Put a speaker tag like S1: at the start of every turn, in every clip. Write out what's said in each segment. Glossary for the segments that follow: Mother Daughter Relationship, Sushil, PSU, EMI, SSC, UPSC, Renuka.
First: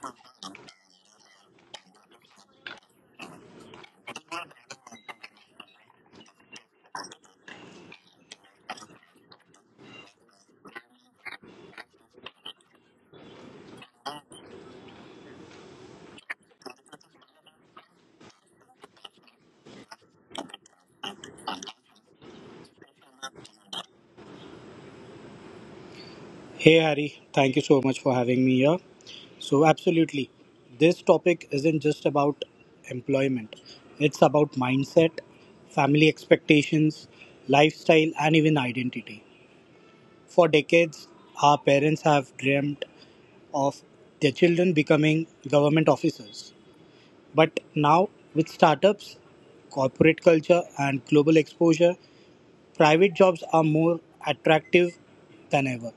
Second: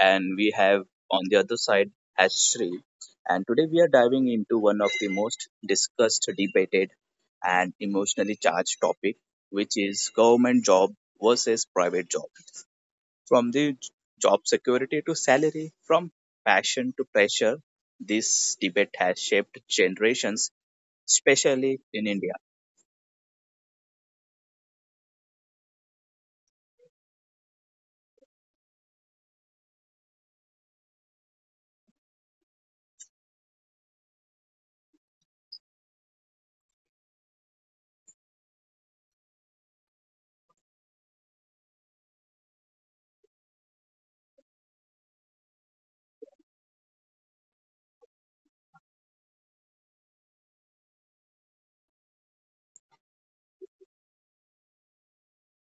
S1: and we have on the other side as Sri. And today, we are diving into one of the most discussed, debated, and emotionally charged topic, which is government job versus private job. From the job security to salary, from passion to pressure, this debate has shaped generations, especially in India.
S2: Hey Harry, thank you so much for having me here. So, absolutely, this topic isn't just about employment, it's about mindset, family expectations, lifestyle, and even identity. For decades, our parents have dreamt of their children becoming government officers. But now, with startups, corporate culture, and global exposure, private jobs are more attractive than ever.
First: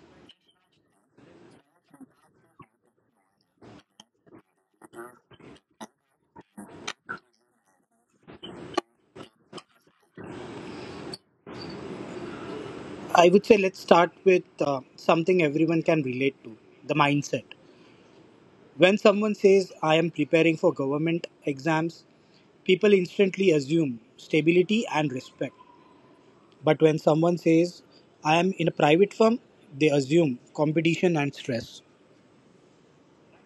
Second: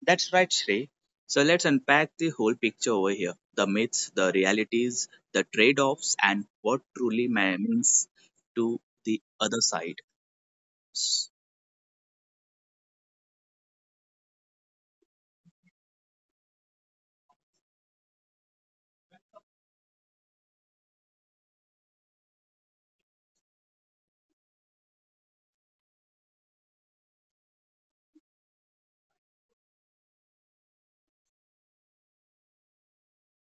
S1: That's right, Shrey. So let's unpack the whole picture over here the myths, the realities, the trade offs, and what truly means to the other side. S-
S2: I would say let's start with something everyone can relate to the mindset. When someone says, I am preparing for government exams, people instantly assume stability and respect. But when someone says, I am in a private firm, they assume competition and stress.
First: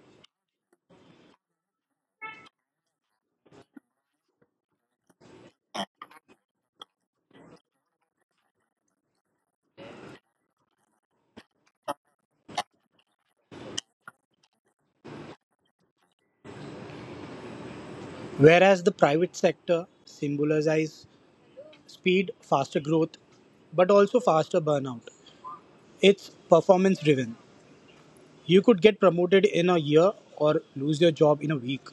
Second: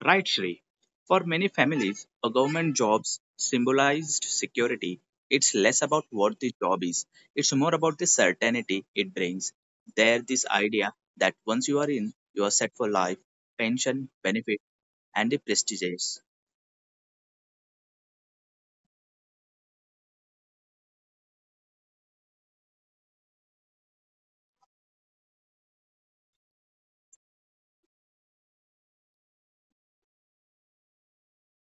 S1: Right, Shrey. For many families, a government job's symbolized security. It's less about what the job is, it's more about the certainty it brings. There, this idea that once you are in, you are set for life, pension, benefit, and the prestige.
S2: Whereas the private sector symbolizes speed, faster growth, but also faster burnout. It's performance driven. You could get promoted in a year or lose your job in a week.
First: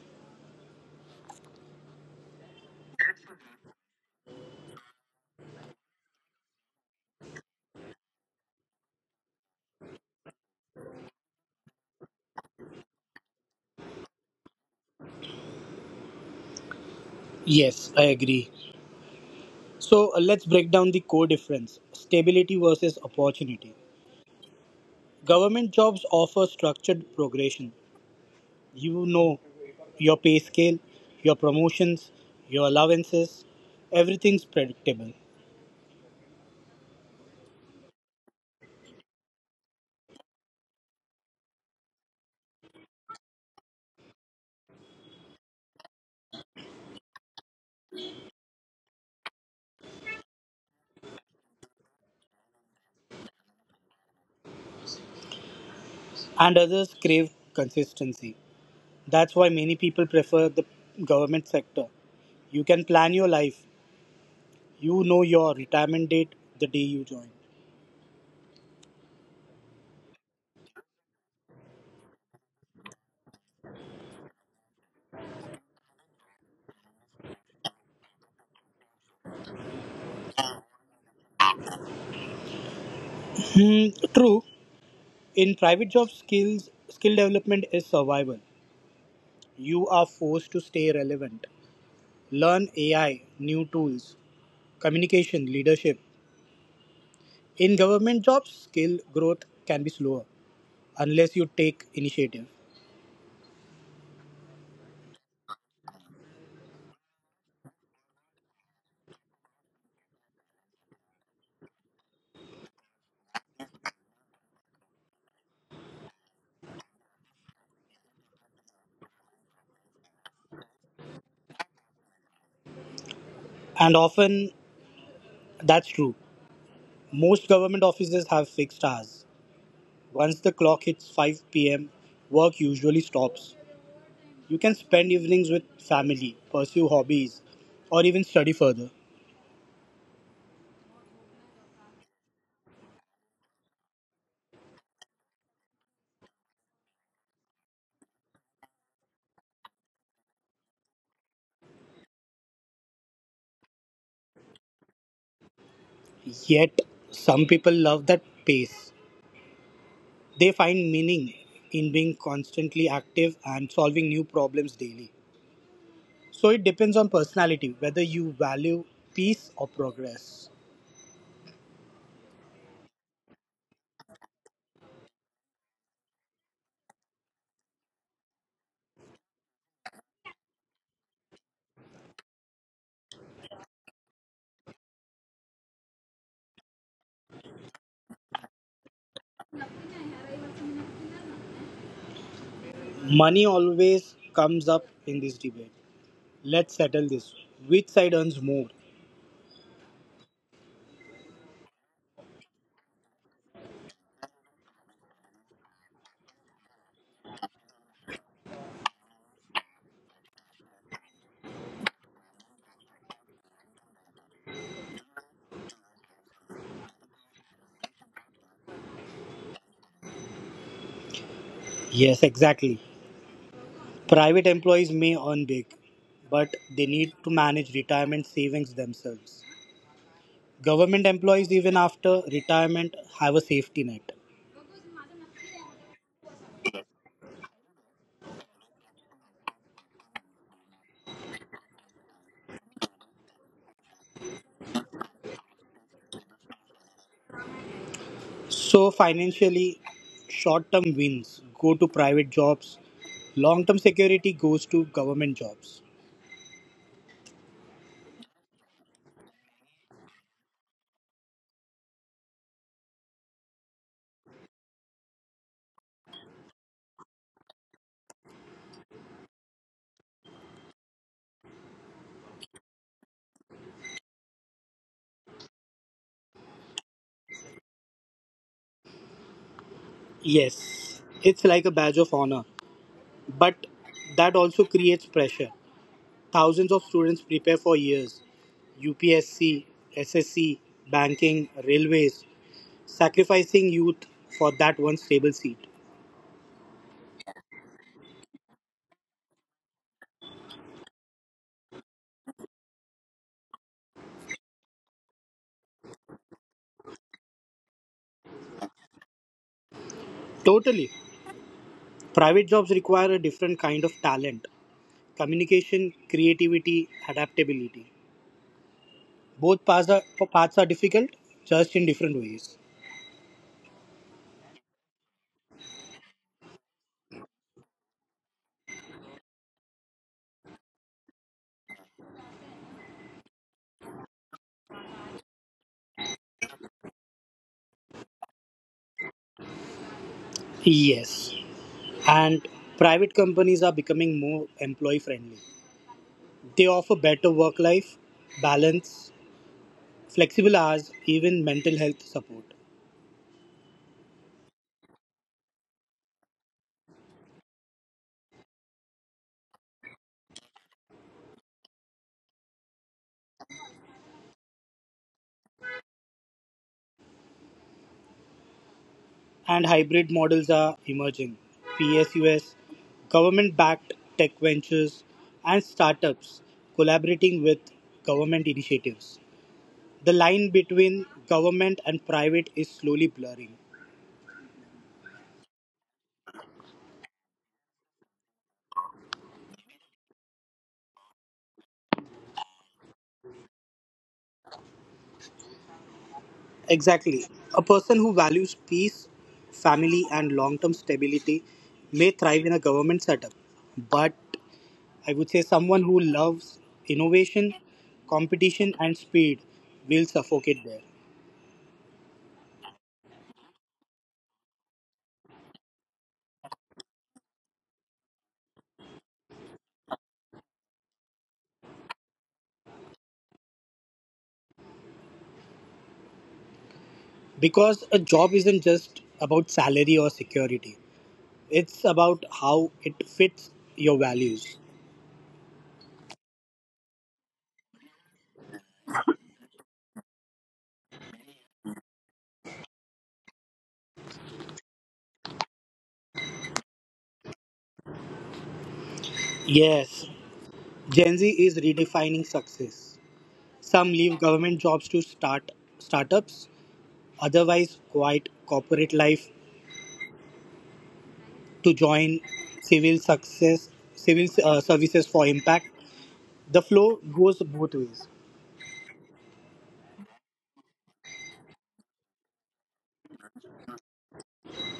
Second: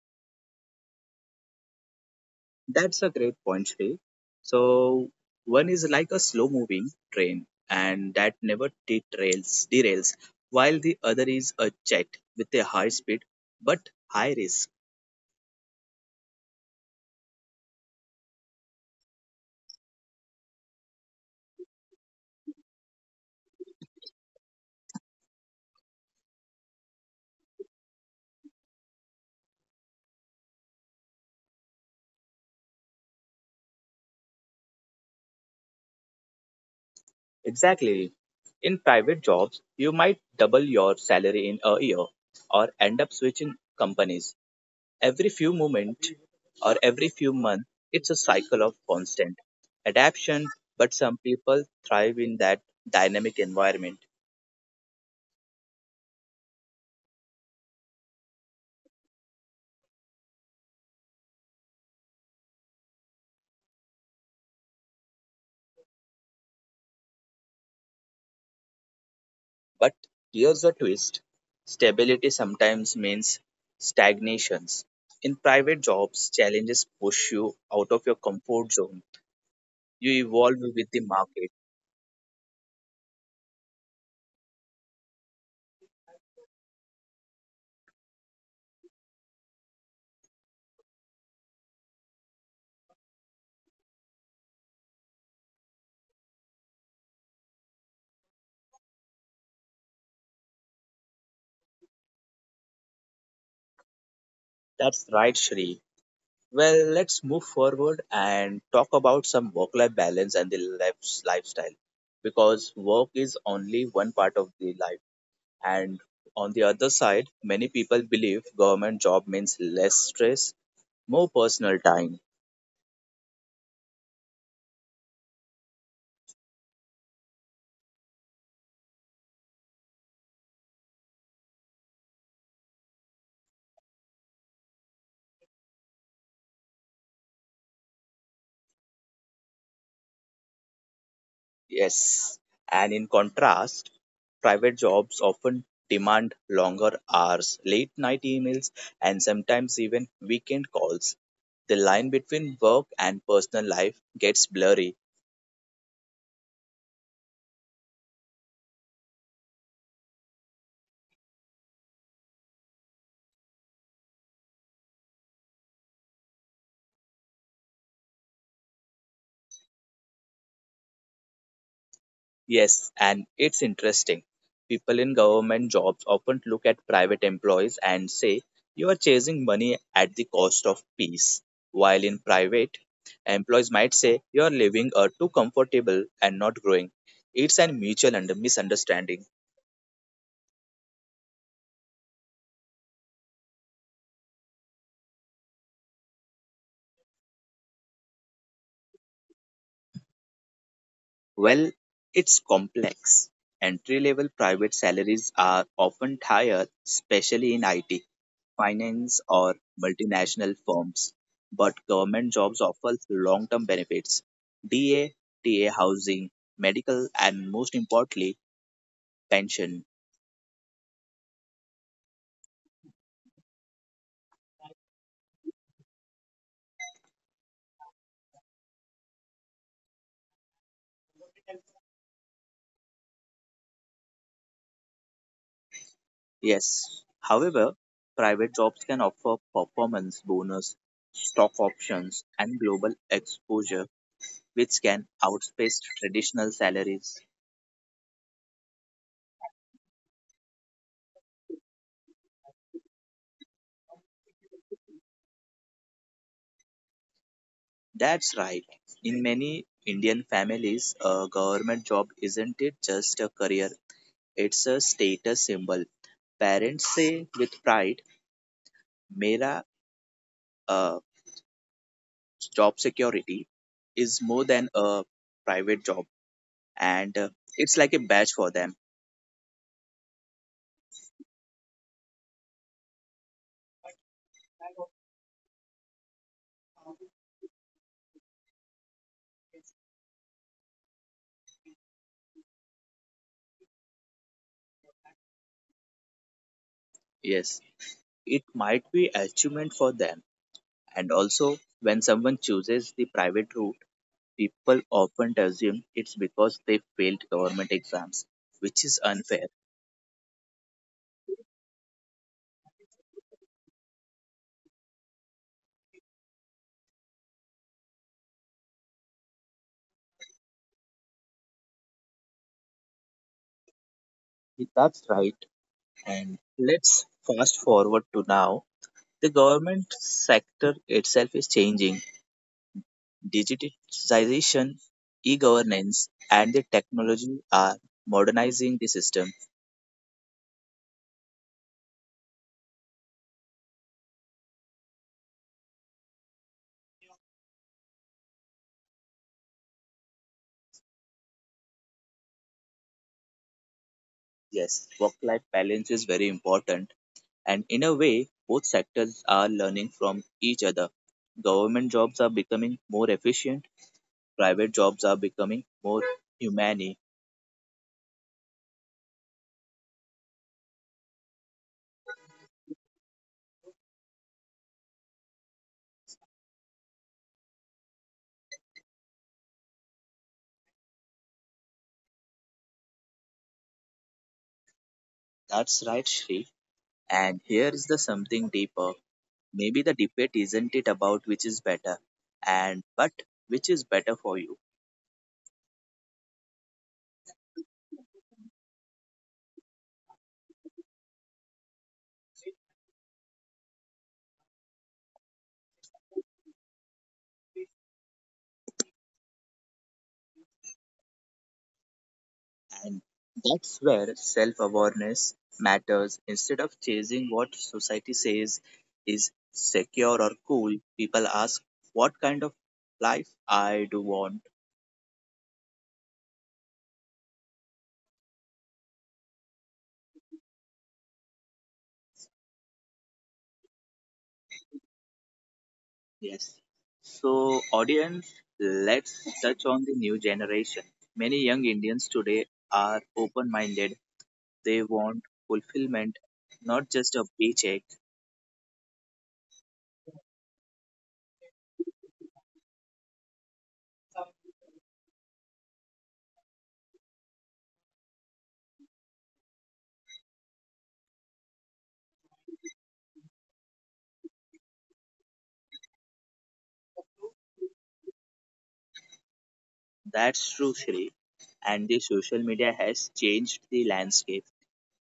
S1: That's a great point, Shrey. So one is like a slow moving train and that never derails, while the other is a jet with a high speed but high risk.
S2: Yes, I agree. So let's break down the core difference stability versus opportunity. Government jobs offer structured progression. You know your pay scale, your promotions, your allowances, everything's predictable.
S1: Exactly. In private jobs, you might double your salary in a year or end up switching companies. Every few moments or every few months, it's a cycle of constant adaptation, but some people thrive in that dynamic environment.
S2: And others crave consistency. That's why many people prefer the government sector. You can plan your life, you know your retirement date the day you join.
S1: But here's the twist stability sometimes means stagnations. In private jobs, challenges push you out of your comfort zone. You evolve with the market.
S2: Hmm, true. In private jobs, skill development is survival. You are forced to stay relevant. Learn AI, new tools, communication, leadership. In government jobs, skill growth can be slower unless you take initiative.
S1: That's right, Shri. Well, let's move forward and talk about some work life balance and the life's lifestyle because work is only one part of the life. And on the other side, many people believe government job means less stress, more personal time.
S2: And often that's true. Most government offices have fixed hours. Once the clock hits 5 p.m., work usually stops. You can spend evenings with family, pursue hobbies, or even study further.
S1: Yes. And in contrast, private jobs often demand longer hours, late night emails, and sometimes even weekend calls. The line between work and personal life gets blurry.
S2: Yet, some people love that pace. They find meaning in being constantly active and solving new problems daily. So it depends on personality whether you value peace or progress.
S1: Yes, and it's interesting. People in government jobs often look at private employees and say, you are chasing money at the cost of peace. While in private, employees might say, you are living too comfortable and not growing. It's a mutual misunderstanding.
S2: Money always comes up in this debate. Let's settle this. Which side earns more?
S1: Well, it's complex. Entry level private salaries are often higher, especially in IT, finance or multinational firms, but government jobs offer long term benefits DA, TA housing, medical, and most importantly, pension.
S2: Yes, exactly. Private employees may earn big, but they need to manage retirement savings themselves. Government employees, even after retirement, have a safety net.
S1: Yes, however, private jobs can offer performance bonus, stock options, and global exposure, which can outpace traditional salaries.
S2: So financially, short-term wins go to private jobs, long-term security goes to government jobs.
S1: That's right. In many Indian families, a government job isn't it just a career, it's a status symbol. Parents say with pride, Mera uh, job security is more than a private job, and it's like a badge for them.
S2: Yes, it's like a badge of honor, but that also creates pressure. Thousands of students prepare for years: UPSC, SSC, banking, railways, sacrificing youth for that one stable seat.
S1: Yes, it might be achievement for them, and also when someone chooses the private route, people often assume it's because they failed government exams, which is unfair.
S2: Totally. Private jobs require a different kind of talent: communication, creativity, adaptability. Both paths are difficult, just in different ways.
S1: That's right. And let's fast forward to now. The government sector itself is changing. Digitization, e-governance, and the technology are modernizing the system.
S2: Yes. And private companies are becoming more employee friendly. They offer better work life balance, flexible hours, even mental health support.
S1: Yes, work-life balance is very important, and in a way, both sectors are learning from each other. Government jobs are becoming more efficient, private jobs are becoming more humane.
S2: And hybrid models are emerging. PSUS, government backed tech ventures, and startups collaborating with government initiatives. The line between government and private is slowly blurring.
S1: That's right, Shri. And here is the something deeper. Maybe the debate isn't it about which is better, and but which is better for you.
S2: Exactly. A person who values peace, family, and long term stability may thrive in a government setup. But I would say someone who loves innovation, competition, and speed will suffocate there.
S1: And that's where self awareness matters. Instead of chasing what society says is secure or cool, people ask, what kind of life I do want?
S2: Because a job isn't just about salary or security, it's about how it fits your values.
S1: Yes. So, audience, let's touch on the new generation. Many young Indians today are open minded. They want fulfillment, not just a paycheck.
S2: Yes, Gen Z is redefining success. Some leave government jobs to start startups, otherwise quiet corporate life to join civil success civil services for impact. The flow goes both ways.
S1: That's true, Shri. And the social media has changed the landscape.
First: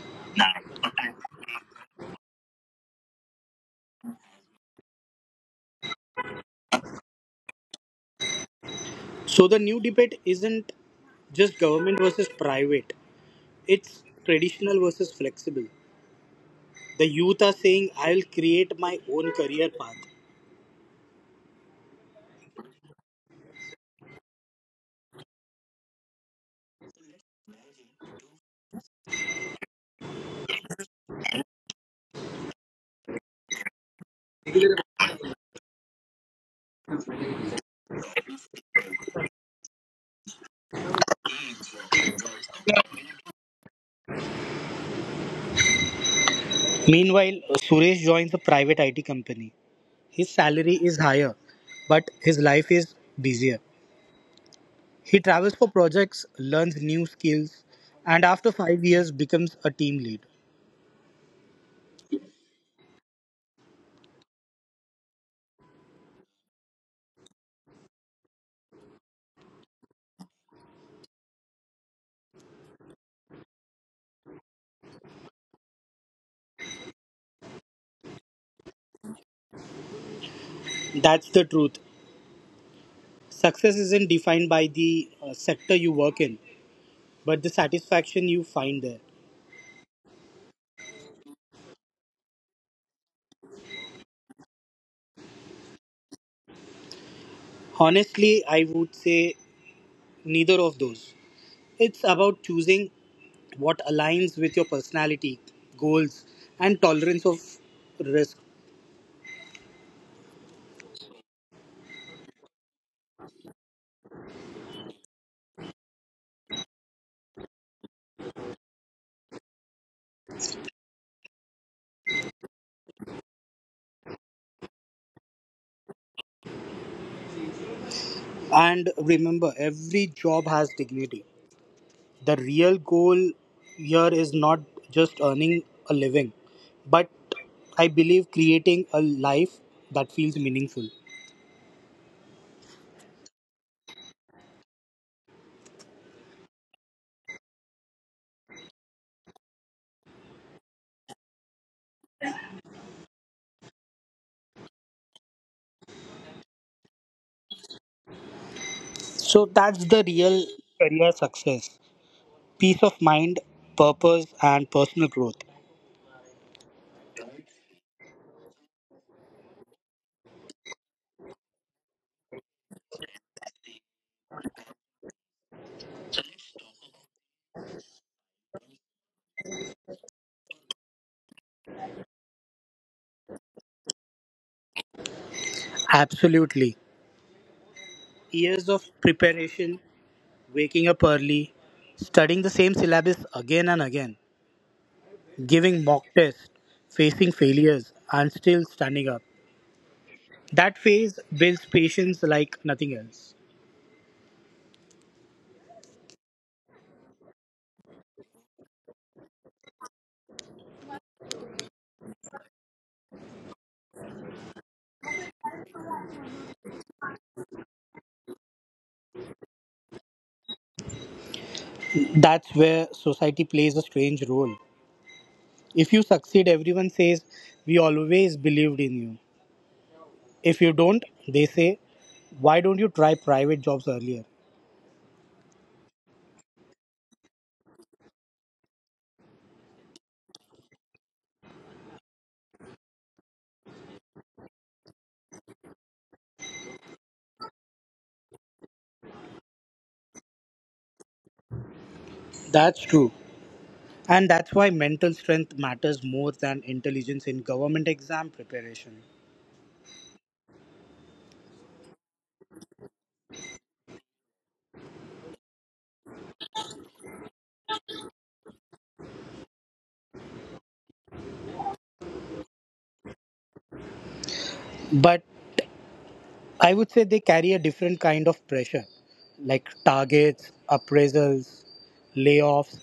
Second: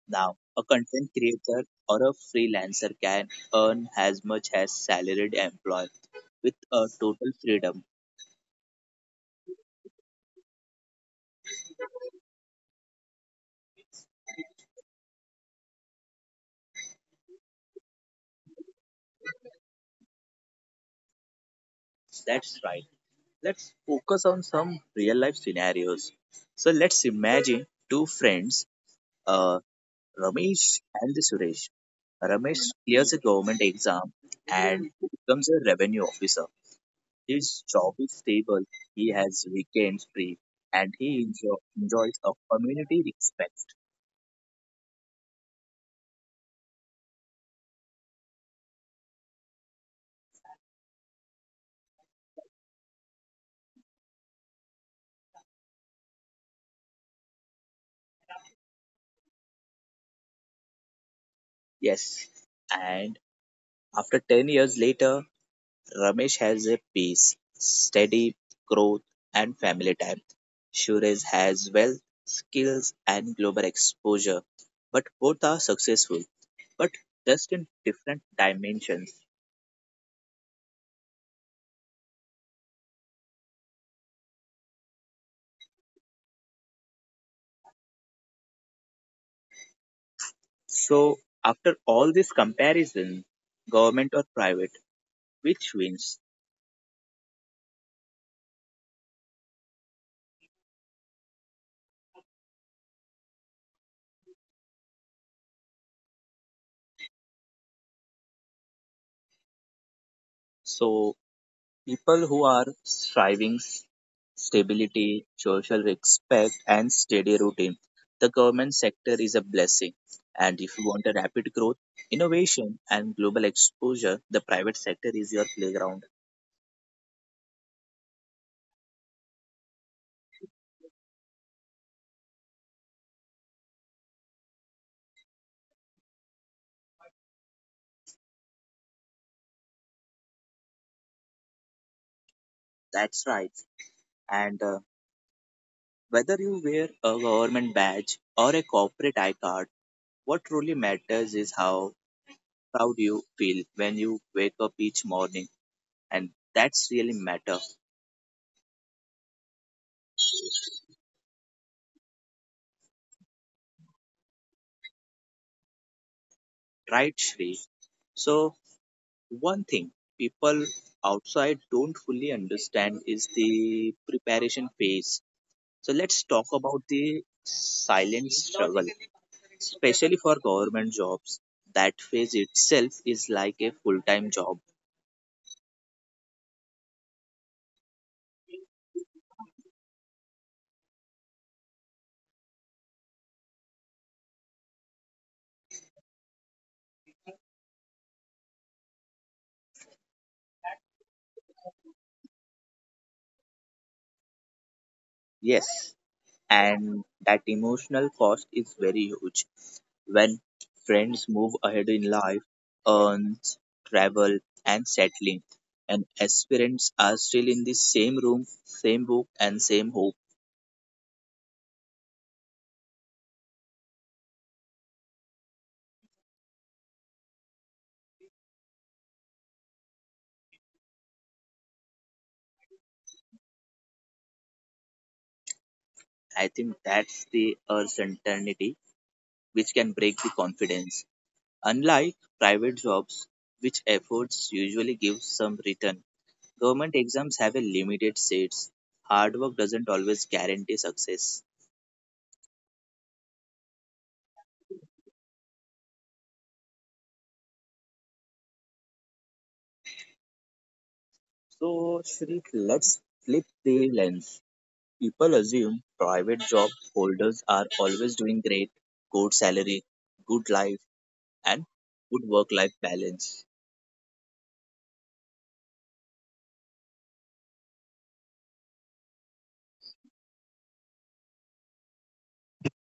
S1: Now, a content creator or a freelancer can earn as much as salaried employee with a total freedom.
S2: So the new debate isn't just government versus private, it's traditional versus flexible. The youth are saying, I'll create my own career path.
S1: That's right. Let's focus on some real life scenarios. So let's imagine two friends, uh, Ramesh and the Suresh. Ramesh clears a government exam and becomes a revenue officer. His job is stable, he has weekends free, and he enjoys a community respect.
S2: Meanwhile, Suresh joins a private IT company. His salary is higher, but his life is busier. He travels for projects, learns new skills, and after 5 years becomes a team lead.
S1: Yes, and after 10 years later, Ramesh has a peace, steady growth, and family time. Suresh has wealth, skills, and global exposure, but both are successful, but just in different dimensions.
S2: That's the truth. Success isn't defined by the sector you work in, but the satisfaction you find there.
S1: So, after all this comparison, government or private, which wins?
S2: Honestly, I would say neither of those. It's about choosing what aligns with your personality, goals, and tolerance of risk.
S1: So, people who are striving stability, social respect, and steady routine. The government sector is a blessing. And if you want a rapid growth, innovation, and global exposure, the private sector is your playground.
S2: And remember, every job has dignity. The real goal here is not just earning a living, but I believe creating a life that feels meaningful.
S1: That's right. And whether you wear a government badge or a corporate I card, what truly matters is how proud you feel when you wake up each morning. And that's really matter,
S2: So that's the real career success. Peace of mind, purpose, and personal growth.
S1: right, Shri? So, one thing people outside don't fully understand is the preparation phase. So let's talk about the silent struggle, especially for government jobs. That phase itself is like a full time job.
S2: Absolutely. Years of preparation, waking up early, studying the same syllabus again and again, giving mock tests, facing failures, and still standing up. That phase builds patience like nothing else.
S1: Yes, and that emotional cost is very huge. When friends move ahead in life, earns, travel, and settling, and aspirants are still in the same room, same book, and same hope.
S2: That's where society plays a strange role. If you succeed, everyone says, "We always believed in you." If you don't, they say, "Why don't you try private jobs earlier?"
S1: I think that's the uncertainty which can break the confidence. Unlike private jobs, which efforts usually give some return, government exams have a limited seats. Hard work doesn't always guarantee success.
S2: That's true. And that's why mental strength matters more than intelligence in government exam preparation.
S1: So, Shri, let's flip the lens. People assume private job holders are always doing great, good salary, good life, and good work life balance.
S2: But I would say they carry a different kind of pressure, like targets, appraisals, layoffs,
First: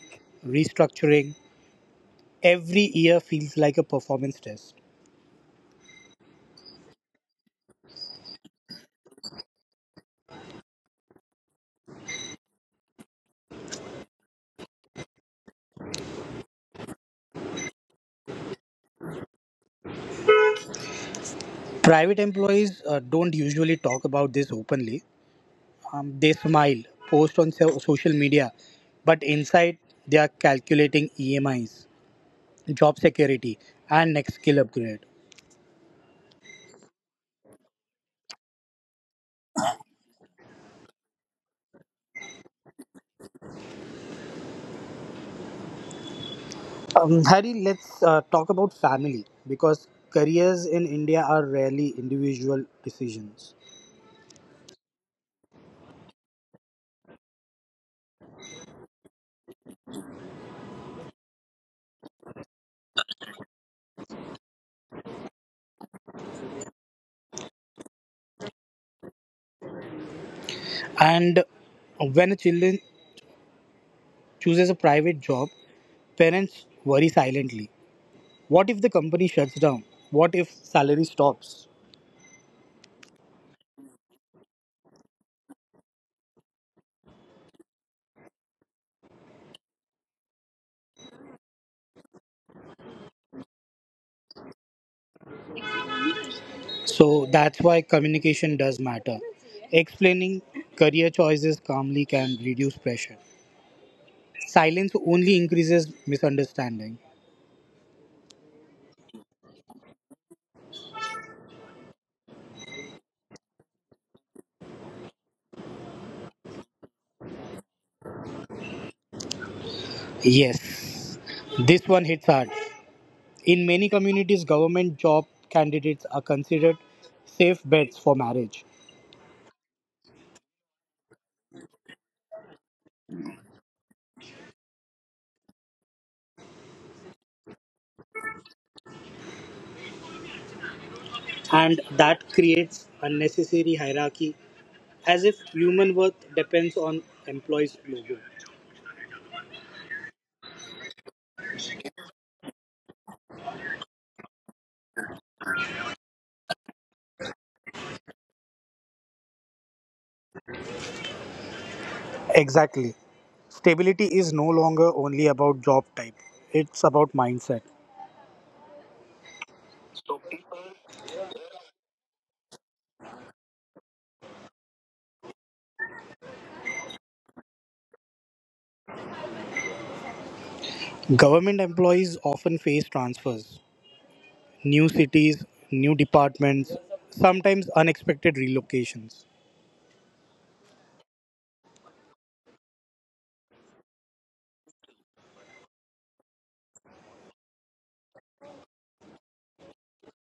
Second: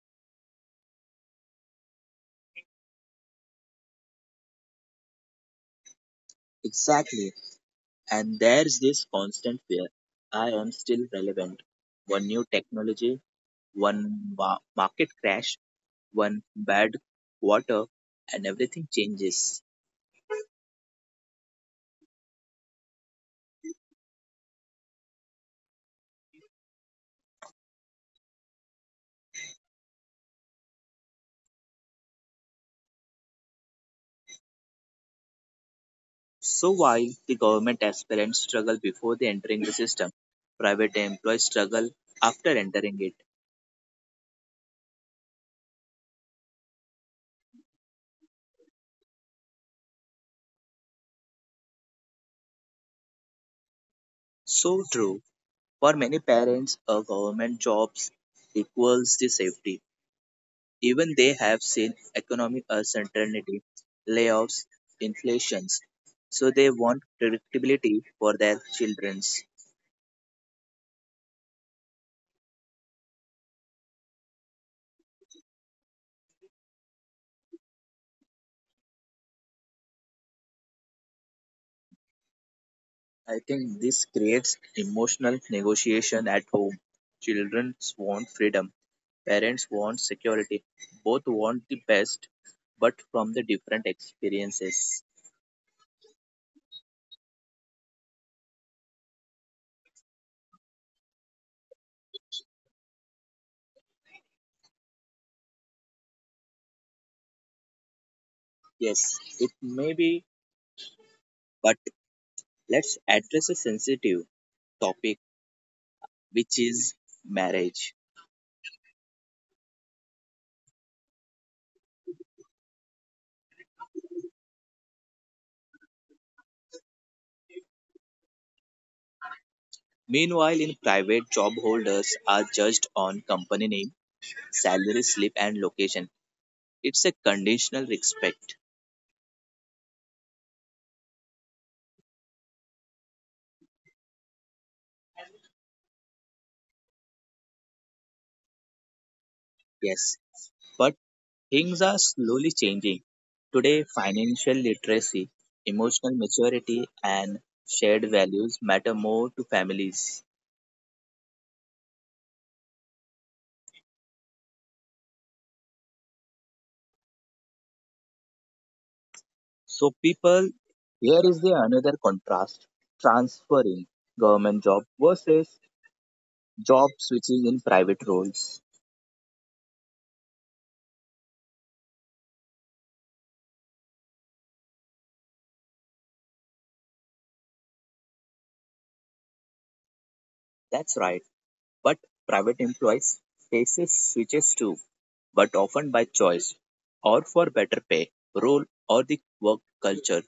S2: restructuring. Every year feels like a performance test.
S1: Exactly. And there's this constant fear I am still relevant. One new technology, one market crash, one bad quarter, and everything changes.
S2: Private employees don't usually talk about this openly. They smile, post on social media, but inside they are calculating EMIs, job security, and next skill upgrade.
S1: So while the government aspirants struggle before they entering the system, private employees struggle after entering it.
S2: Harry, let's talk about family because careers in India are rarely individual decisions.
S1: So true. For many parents, a government job equals the safety. Even they have seen economic uncertainty, layoffs, inflations, so they want predictability for their childrens.
S2: And when a child chooses a private job, parents worry silently. What if the company shuts down? What if salary stops?
S1: I think this creates emotional negotiation at home. Children want freedom, parents want security. Both want the best, but from the different experiences.
S2: So that's why communication does matter. Explaining career choices calmly can reduce pressure. Silence only increases misunderstanding.
S1: Yes, it may be, but let's address a sensitive topic, which is marriage.
S2: Yes, this one hits hard. In many communities, government job candidates are considered safe bets for marriage,
S1: Meanwhile, in private, job holders are judged on company name, salary slip, and location. It's a conditional respect,
S2: and that creates unnecessary hierarchy as if human worth depends on employees' logo.
S1: yes, but things are slowly changing. Today, financial literacy, emotional maturity, and shared values matter more to families.
S2: Exactly. Stability is no longer only about job type, it's about mindset.
S1: So, people, here is the another contrast transferring government job versus job switching in private roles.
S2: Government employees often face transfers, new cities, new departments, sometimes unexpected relocations.
S1: That's right. But private employees faces switches too, but often by choice or for better pay, role or the work culture.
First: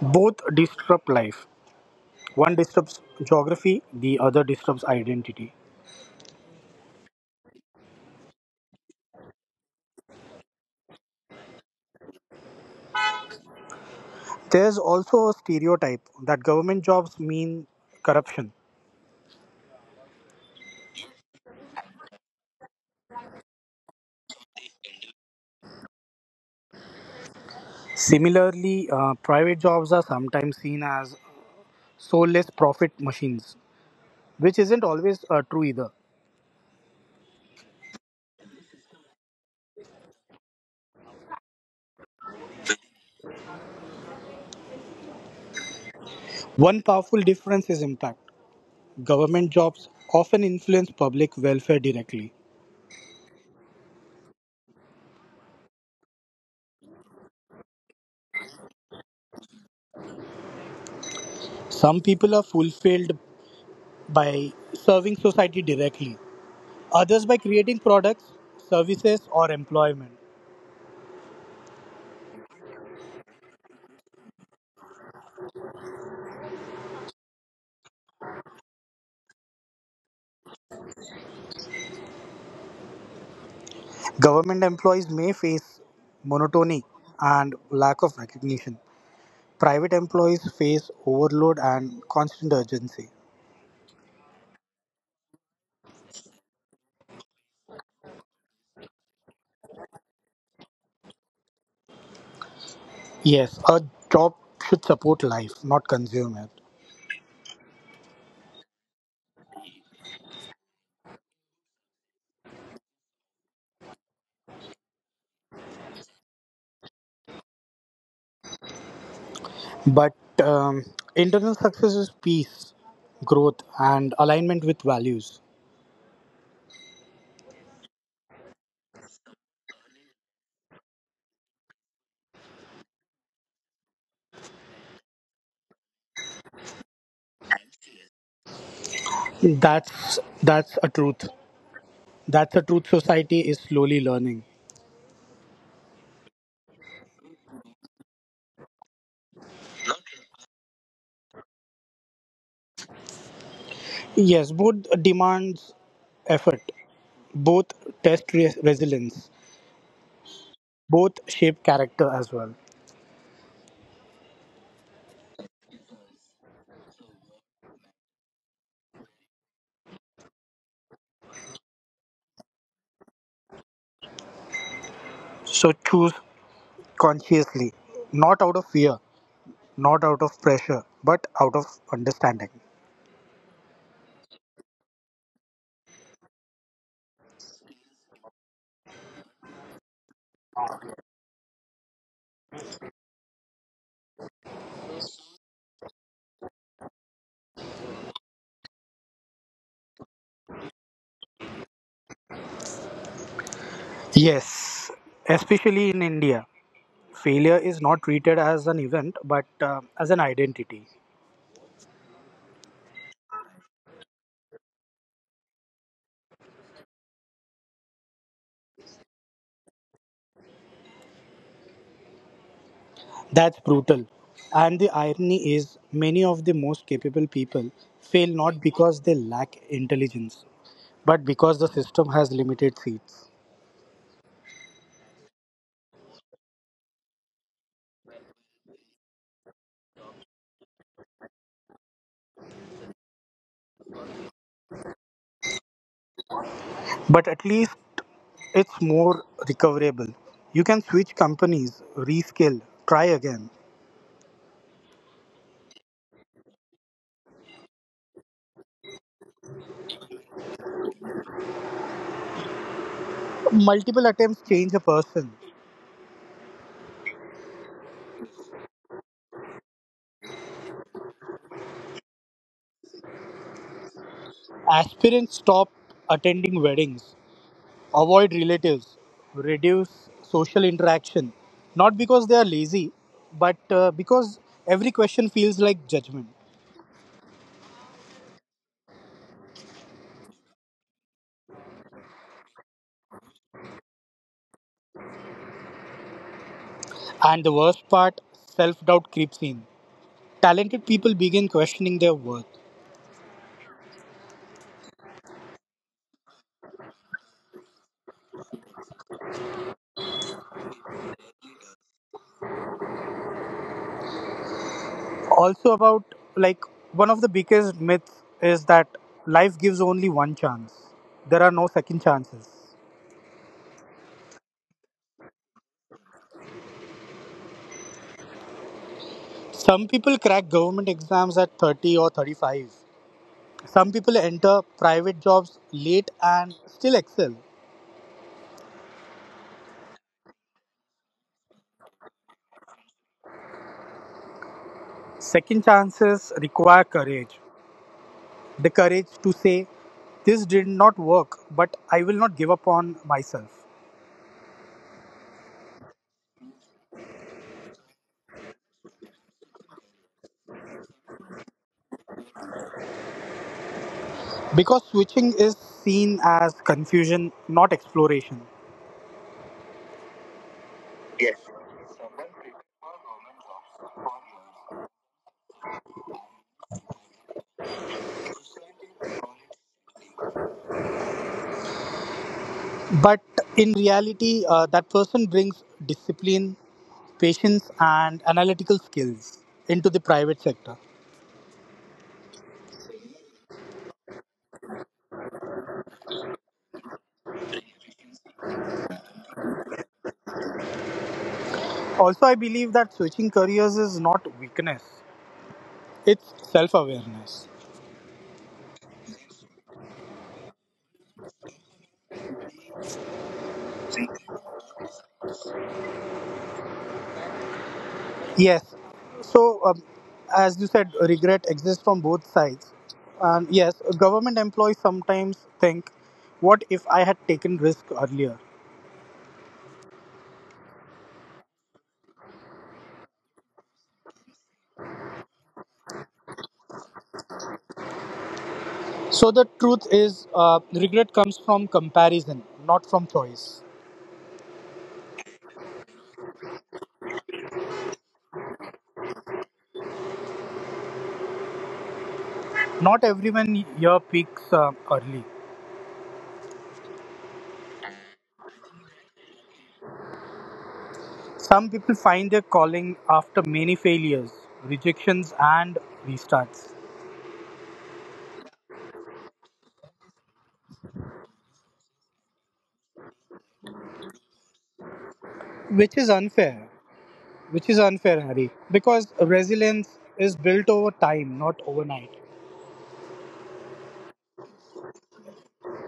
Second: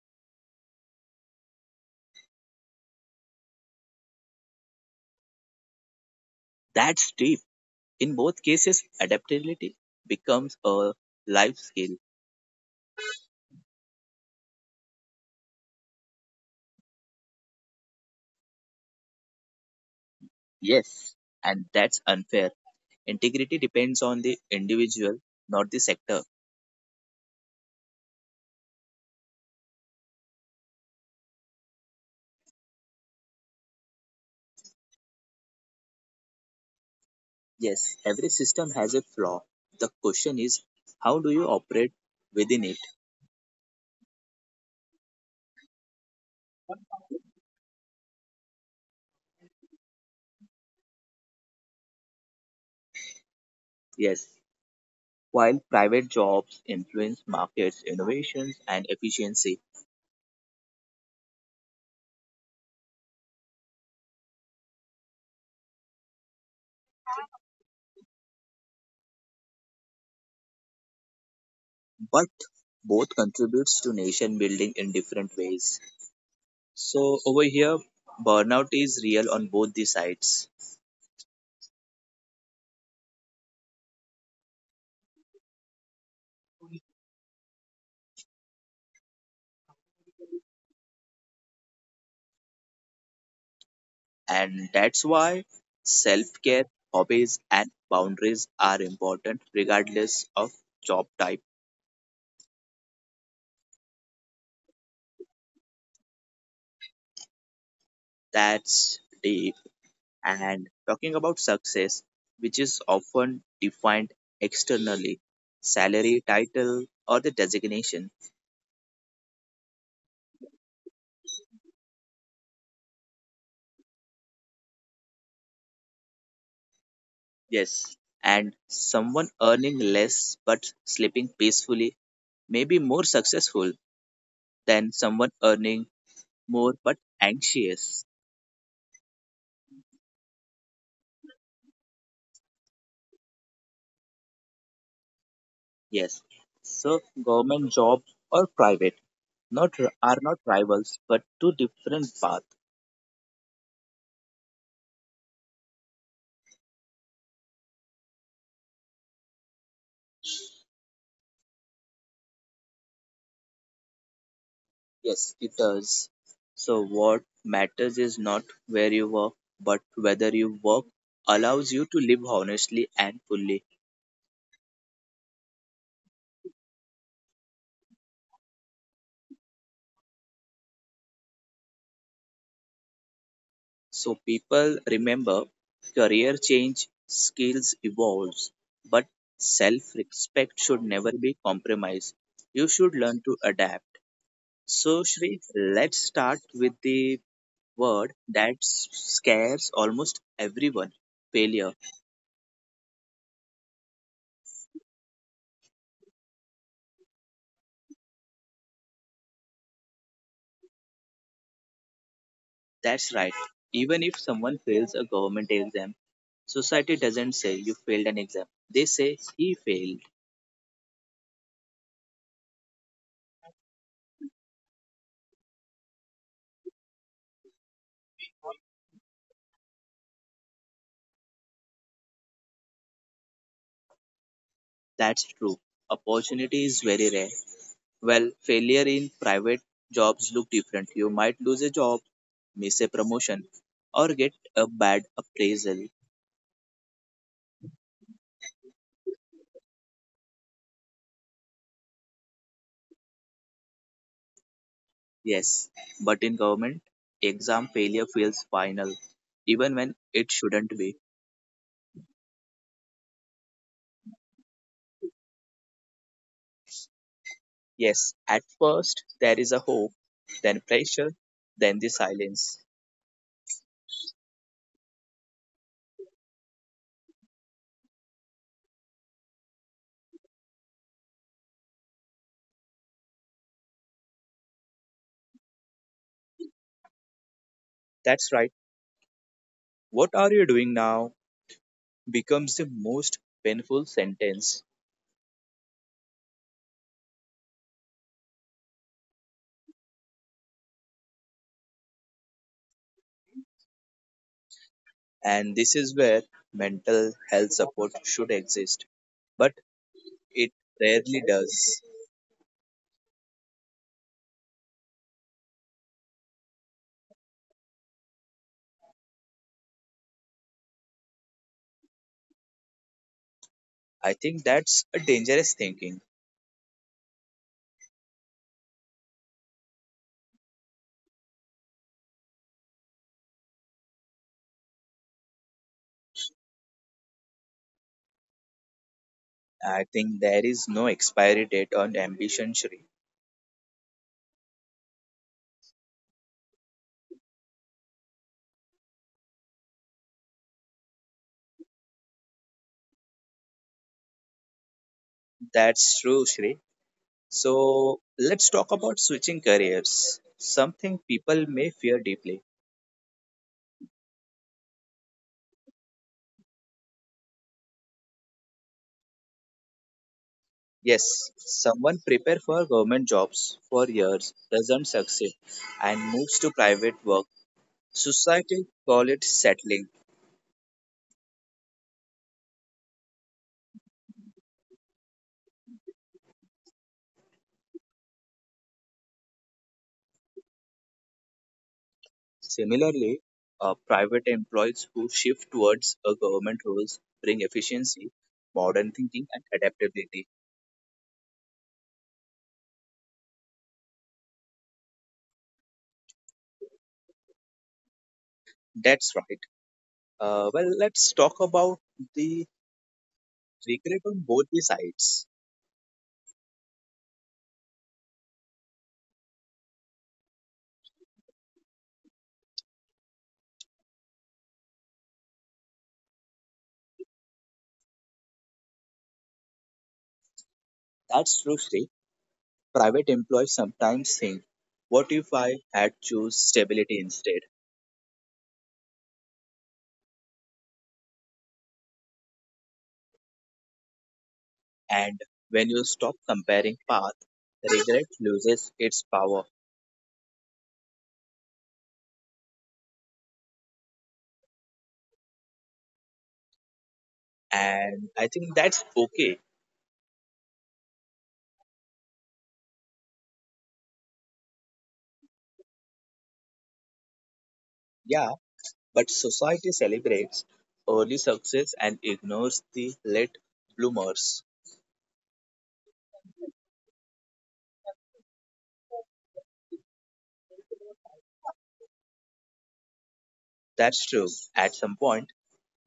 S2: Both disrupt life. One disturbs geography, the other disturbs identity.
S1: That's deep. In both cases, adaptability becomes a life skill.
S2: There's also a stereotype that government jobs mean corruption.
S1: Yes, and that's unfair. Integrity depends on the individual, not the sector.
S2: Similarly, private jobs are sometimes seen as soulless profit machines, which isn't always true either.
S1: Yes, every system has a flaw. The question is, how do you operate within it?
S2: One powerful difference is impact. Government jobs often influence public welfare directly.
S1: Yes, while private jobs influence markets, innovations, and efficiency,
S2: Some people are fulfilled by serving society directly, others by creating products, services, or employment.
S1: but both contributes to nation building in different ways. So over here, burnout is real on both the sides,
S2: Government employees may face monotony and lack of recognition. Private employees face overload and constant urgency.
S1: and that's why self-care, hobbies, and boundaries are important regardless of job type.
S2: Yes, a job should support life, not consume it.
S1: That's deep. And talking about success, which is often defined externally, salary, title, or the designation.
S2: But um, internal success is peace, growth, and alignment with values.
S1: Yes, and someone earning less but sleeping peacefully may be more successful than someone earning more but anxious.
S2: That's a truth. That's a truth. Society is slowly learning.
S1: Yes. So government job or private not are not rivals but two different paths.
S2: Yes, both demands effort. Both test resilience. Both shape character as well.
S1: Yes, it does. So what matters is not where you work but whether you work allows you to live honestly and fully.
S2: So choose consciously, not out of fear, not out of pressure, but out of understanding.
S1: So people remember career change, skills evolves, but self-respect should never be compromised. You should learn to adapt. So Shri, let's start with the word that scares almost everyone, failure.
S2: Yes, especially in India, failure is not treated as an event but as an identity.
S1: That's right. Even if someone fails a government exam, society doesn't say you failed an exam. They say he failed.
S2: That's brutal. And the irony is, many of the most capable people fail not because they lack intelligence, but because the system has limited seats.
S1: That's true. Opportunity is very rare. Well, failure in private jobs look different. You might lose a job, miss a promotion, or get a bad appraisal.
S2: But at least it's more recoverable. You can switch companies, reskill, try again.
S1: Yes, but in government, exam failure feels final, even when it shouldn't be.
S2: Multiple attempts change a person.
S1: Yes, at first there is a hope, then pressure, then the silence.
S2: Aspirants stop attending weddings, avoid relatives, reduce social interaction. Not because they are lazy, but because every question feels like judgment.
S1: That's right. What are you doing now becomes the most painful sentence.
S2: And the worst part self doubt creeps in. Talented people begin questioning their worth.
S1: And this is where mental health support should exist. But it rarely does.
S2: Also, about like one of the biggest myths is that life gives only one chance, there are no second chances.
S1: I think that's a dangerous thinking.
S2: Some people crack government exams at 30 or 35. Some people enter private jobs late and still excel.
S1: I think there is no expiry date on ambition, Shri.
S2: Second chances require courage. The courage to say, "This did not work, but I will not give up on myself."
S1: That's true, Shri. So let's talk about switching careers, something people may fear deeply.
S2: Because switching is seen as confusion, not exploration.
S1: Yes, someone prepare for government jobs for years, doesn't succeed, and moves to private work. Society call it settling.
S2: But in reality, that person brings discipline, patience, and analytical skills into the private sector.
S1: Similarly, private employees who shift towards a government roles bring efficiency, modern thinking, and adaptability.
S2: Also, I believe that switching careers is not weakness, it's self awareness.
S1: That's right. Well, let's talk about the regret on both the sides.
S2: Yes. So, as you said, regret exists from both sides. And yes, government employees sometimes think, what if I had taken risk earlier?
S1: That's true, Sri. Private employees sometimes think, what if I had choose stability instead?
S2: So, the truth is, regret comes from comparison, not from choice.
S1: And when you stop comparing path, regret loses its power.
S2: Not everyone here peaks early.
S1: And I think that's okay.
S2: Some people find their calling after many failures, rejections, and restarts,
S1: Yeah, but society celebrates early success and ignores the late bloomers.
S2: which is unfair. Which is unfair, Harry, because resilience is built over time, not overnight.
S1: That's true. At some point,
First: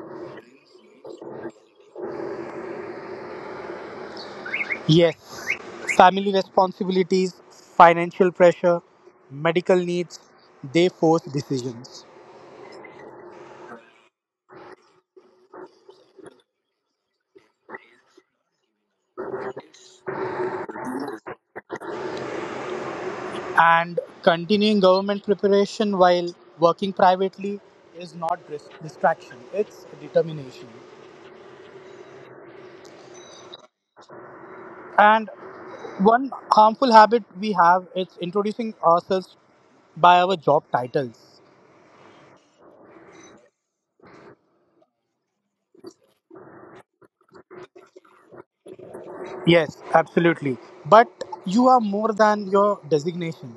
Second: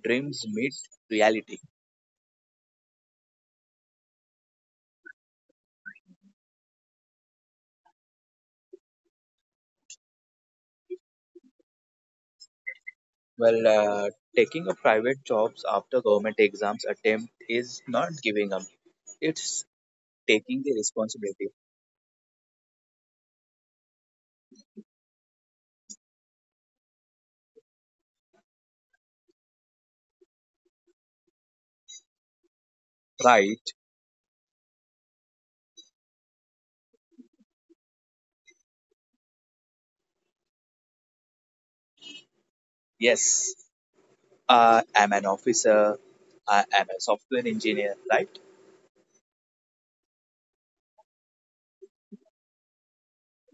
S1: dreams meet reality.
S2: Yes, family responsibilities, financial pressure, medical needs, they force decisions.
S1: Well, taking up private jobs after government exams attempt is not giving up. It's taking the responsibility.
S2: And continuing government preparation while working privately is not distraction, it's determination.
S1: Right?
S2: And one harmful habit we have is introducing ourselves by our job titles.
S1: Yes. I'm an officer. I am a software engineer. Right?
S2: Yes, absolutely. But you are more than your designation.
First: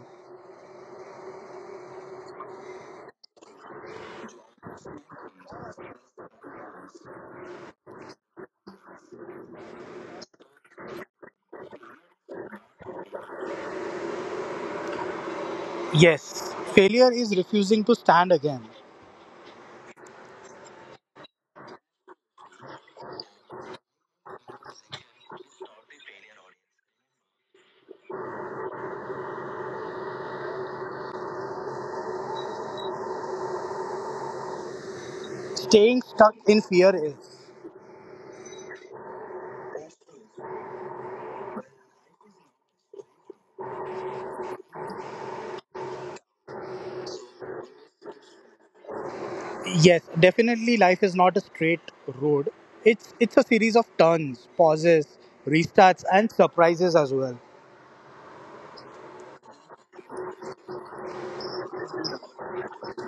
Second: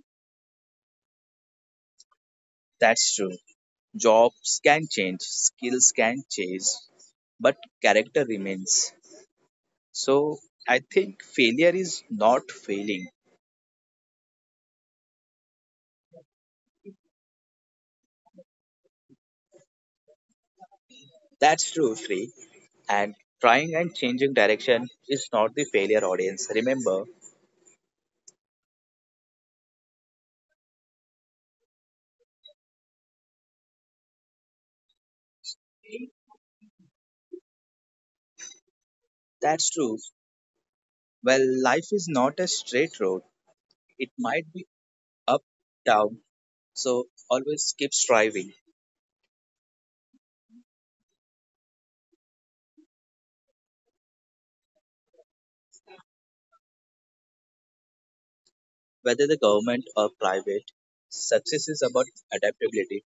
S1: That's true. Jobs can change. Skills can change. But character remains. So I think failure is not failing.
S2: Yes, failure is refusing to stand again.
S1: That's true, Sri. And trying and changing direction is not the failure audience. Remember,
S2: Staying stuck in fear is
S1: that's true. Well, life is not a straight road. It might be up, down. So always keep striving,
S2: yes, definitely life is not a straight road. It's a series of turns, pauses, restarts and surprises as well.
S1: whether the government or private. Success is about adaptability.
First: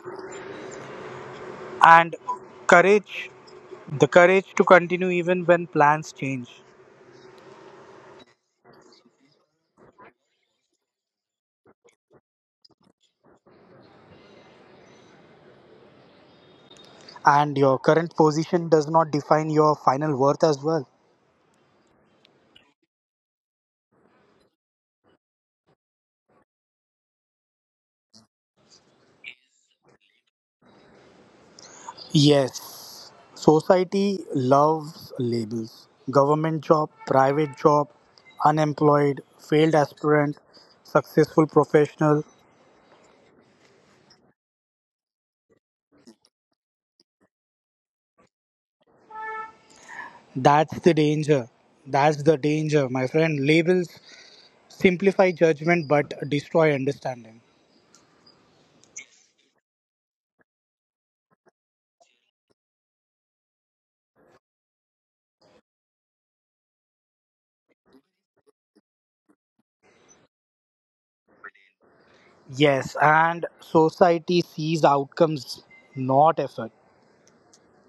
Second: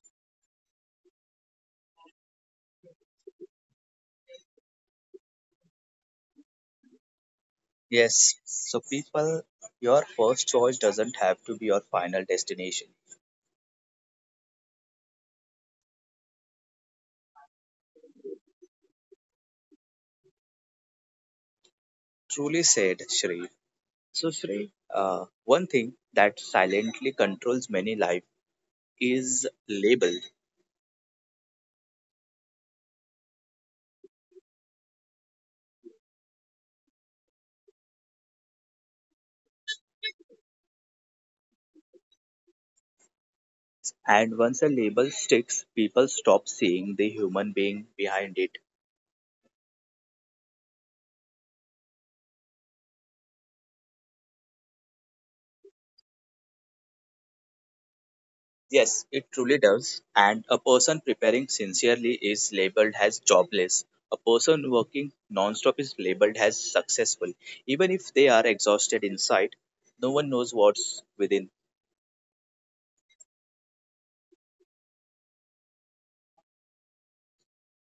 S2: And courage the courage to continue even when plans change.
S1: Yes. So people, your first choice doesn't have to be your final destination.
S2: And your current position does not define your final worth as well.
S1: Truly said, Shri. So, Shrey, one thing that silently controls many life is label.
S2: Yes. Society loves labels. Government job, private job, unemployed, failed aspirant, successful professional.
S1: And once a label sticks, people stop seeing the human being behind it.
S2: That's the danger. That's the danger, my friend. Labels simplify judgment but destroy understanding.
S1: Yes, it truly does. And a person preparing sincerely is labeled as jobless. A person working nonstop is labeled as successful. Even if they are exhausted inside, no one knows what's within.
S2: Yes, and society sees outcomes, not effort.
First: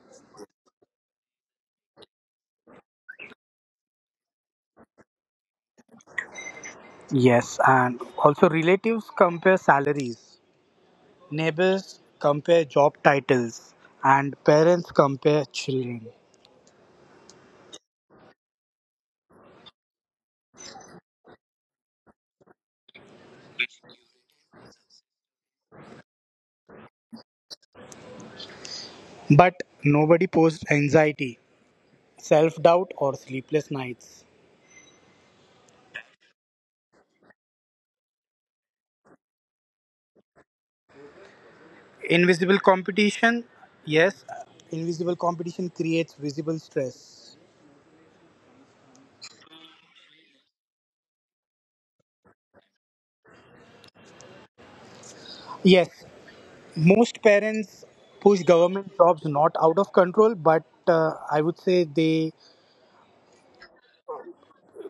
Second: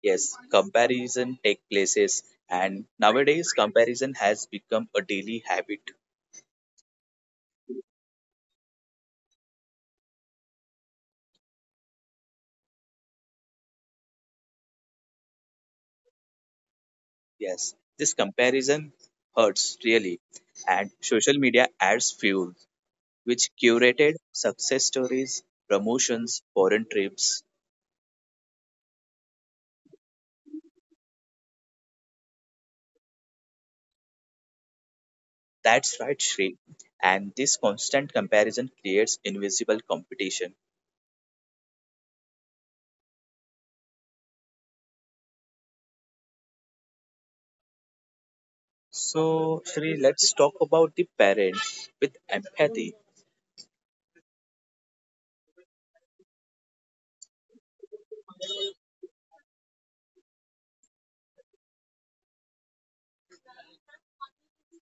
S1: Yes, comparison take places and nowadays comparison has become a daily habit.
S2: Yes, and also relatives compare salaries, neighbors compare job titles, and parents compare children.
S1: Yes, this comparison hurts really, and social media adds fuel, which curated success stories, promotions, foreign trips.
S2: But nobody posts anxiety, self doubt, or sleepless nights.
S1: That's right, Shri. And this constant comparison creates invisible competition.
S2: Invisible competition, yes, invisible competition creates visible stress.
S1: So, Shri, let's talk about the parents with empathy.
S2: Yes, most parents push government jobs not out of control, but I would say they,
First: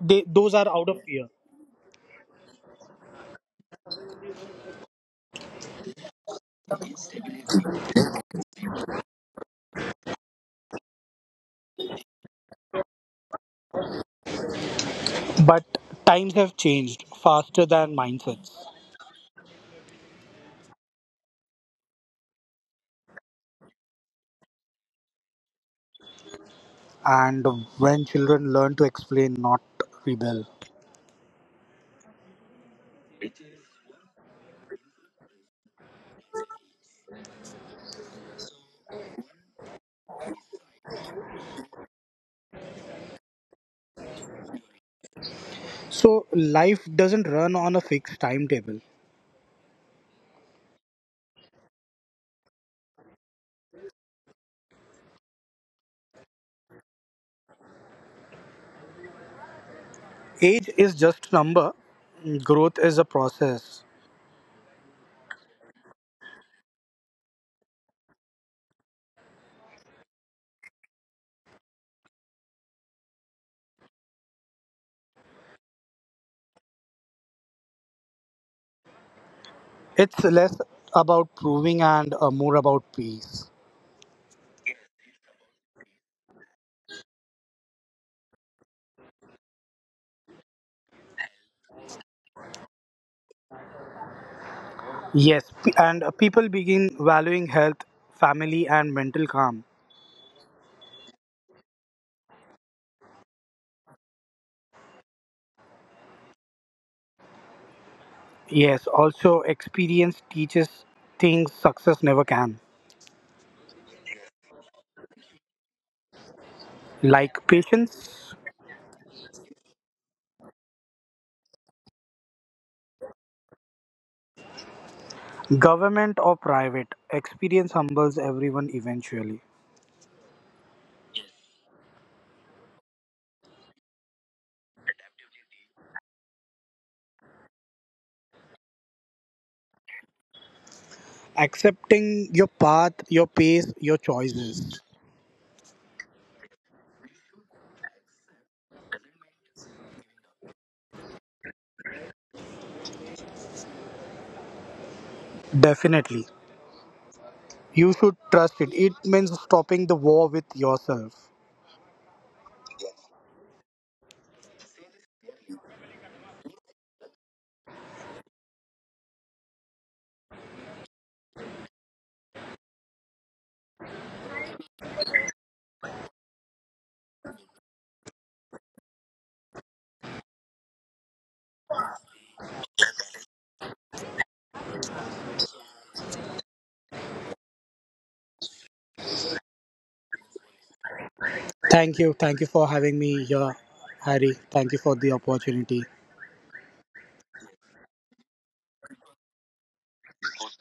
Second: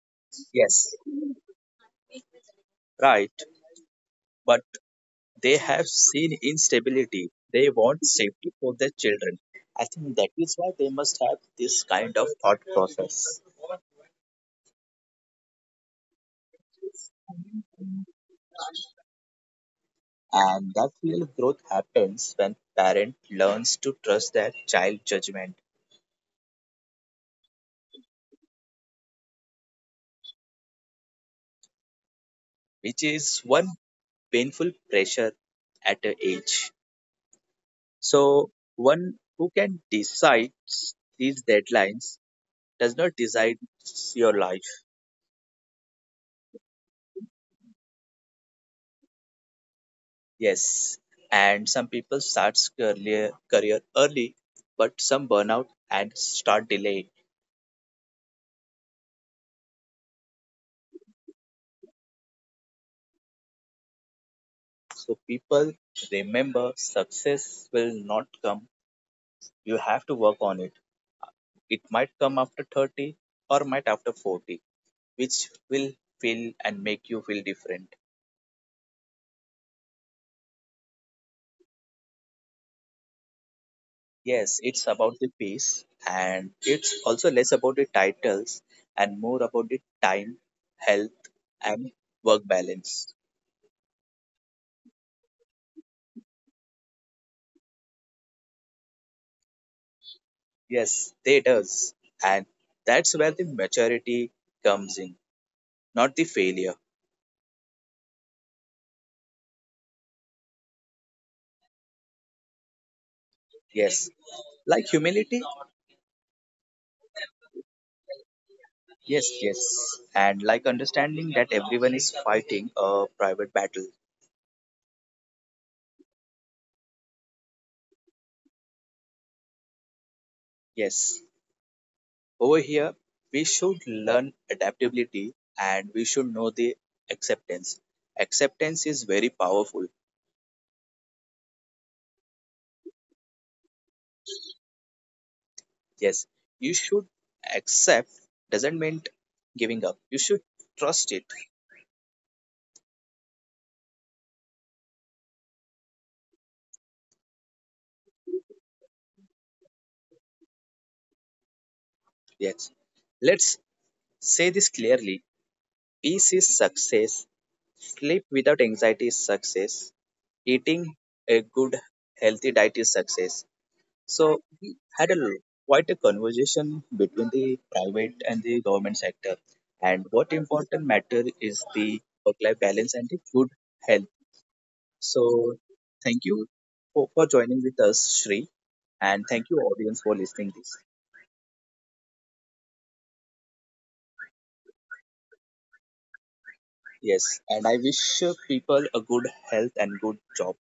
S2: they those are out
S1: Yes,
S2: of fear.
S1: right, but they have seen instability. They want safety for their children. I think that is why they must have this kind of thought process.
S2: But times have changed faster than mindsets,
S1: And that real growth happens when parent learns to trust their child judgment,
S2: and when children learn to explain, not rebel.
S1: which is one painful pressure at a age. So one who can decide these deadlines does not decide your life.
S2: So life doesn't run on a fixed timetable.
S1: Yes. And some people start career early, but some burn out and start delaying.
S2: Age is just a number. Growth is a process.
S1: So people remember success will not come. You have to work on it. It might come after 30 or might after 40, which will feel and make you feel different.
S2: It's less about proving and more about peace.
S1: Yes, it's about the pace and it's also less about the titles and more about the time, health, and work balance.
S2: Yes, and people begin valuing health, family, and mental calm.
S1: Yes, they does. And that's where the maturity comes in, not the failure.
S2: Yes, also experience teaches things success never can,
S1: Yes, like humility.
S2: like patience,
S1: Yes, yes. And like understanding that everyone is fighting a private battle.
S2: government or private. Experience humbles everyone eventually.
S1: Yes, over here, we should learn adaptability and we should know the acceptance. Acceptance is very powerful.
S2: Accepting your path, your pace, your choices.
S1: Yes, you should accept doesn't mean giving up. You should trust it.
S2: Definitely. You should trust it. It means stopping the war with yourself.
S1: Yes. Let's say this clearly. Peace is success. Sleep without anxiety is success. Eating a good healthy diet is success. So we had a quite a conversation between the private and the government sector, and what important matter is the work-life balance and the good health. So thank you for joining with us, Shri, and thank you audience for listening this.
S2: Thank you. Thank you for having me here, Harry. Thank you for the opportunity.
S1: Yes, and I wish people a good health and good job.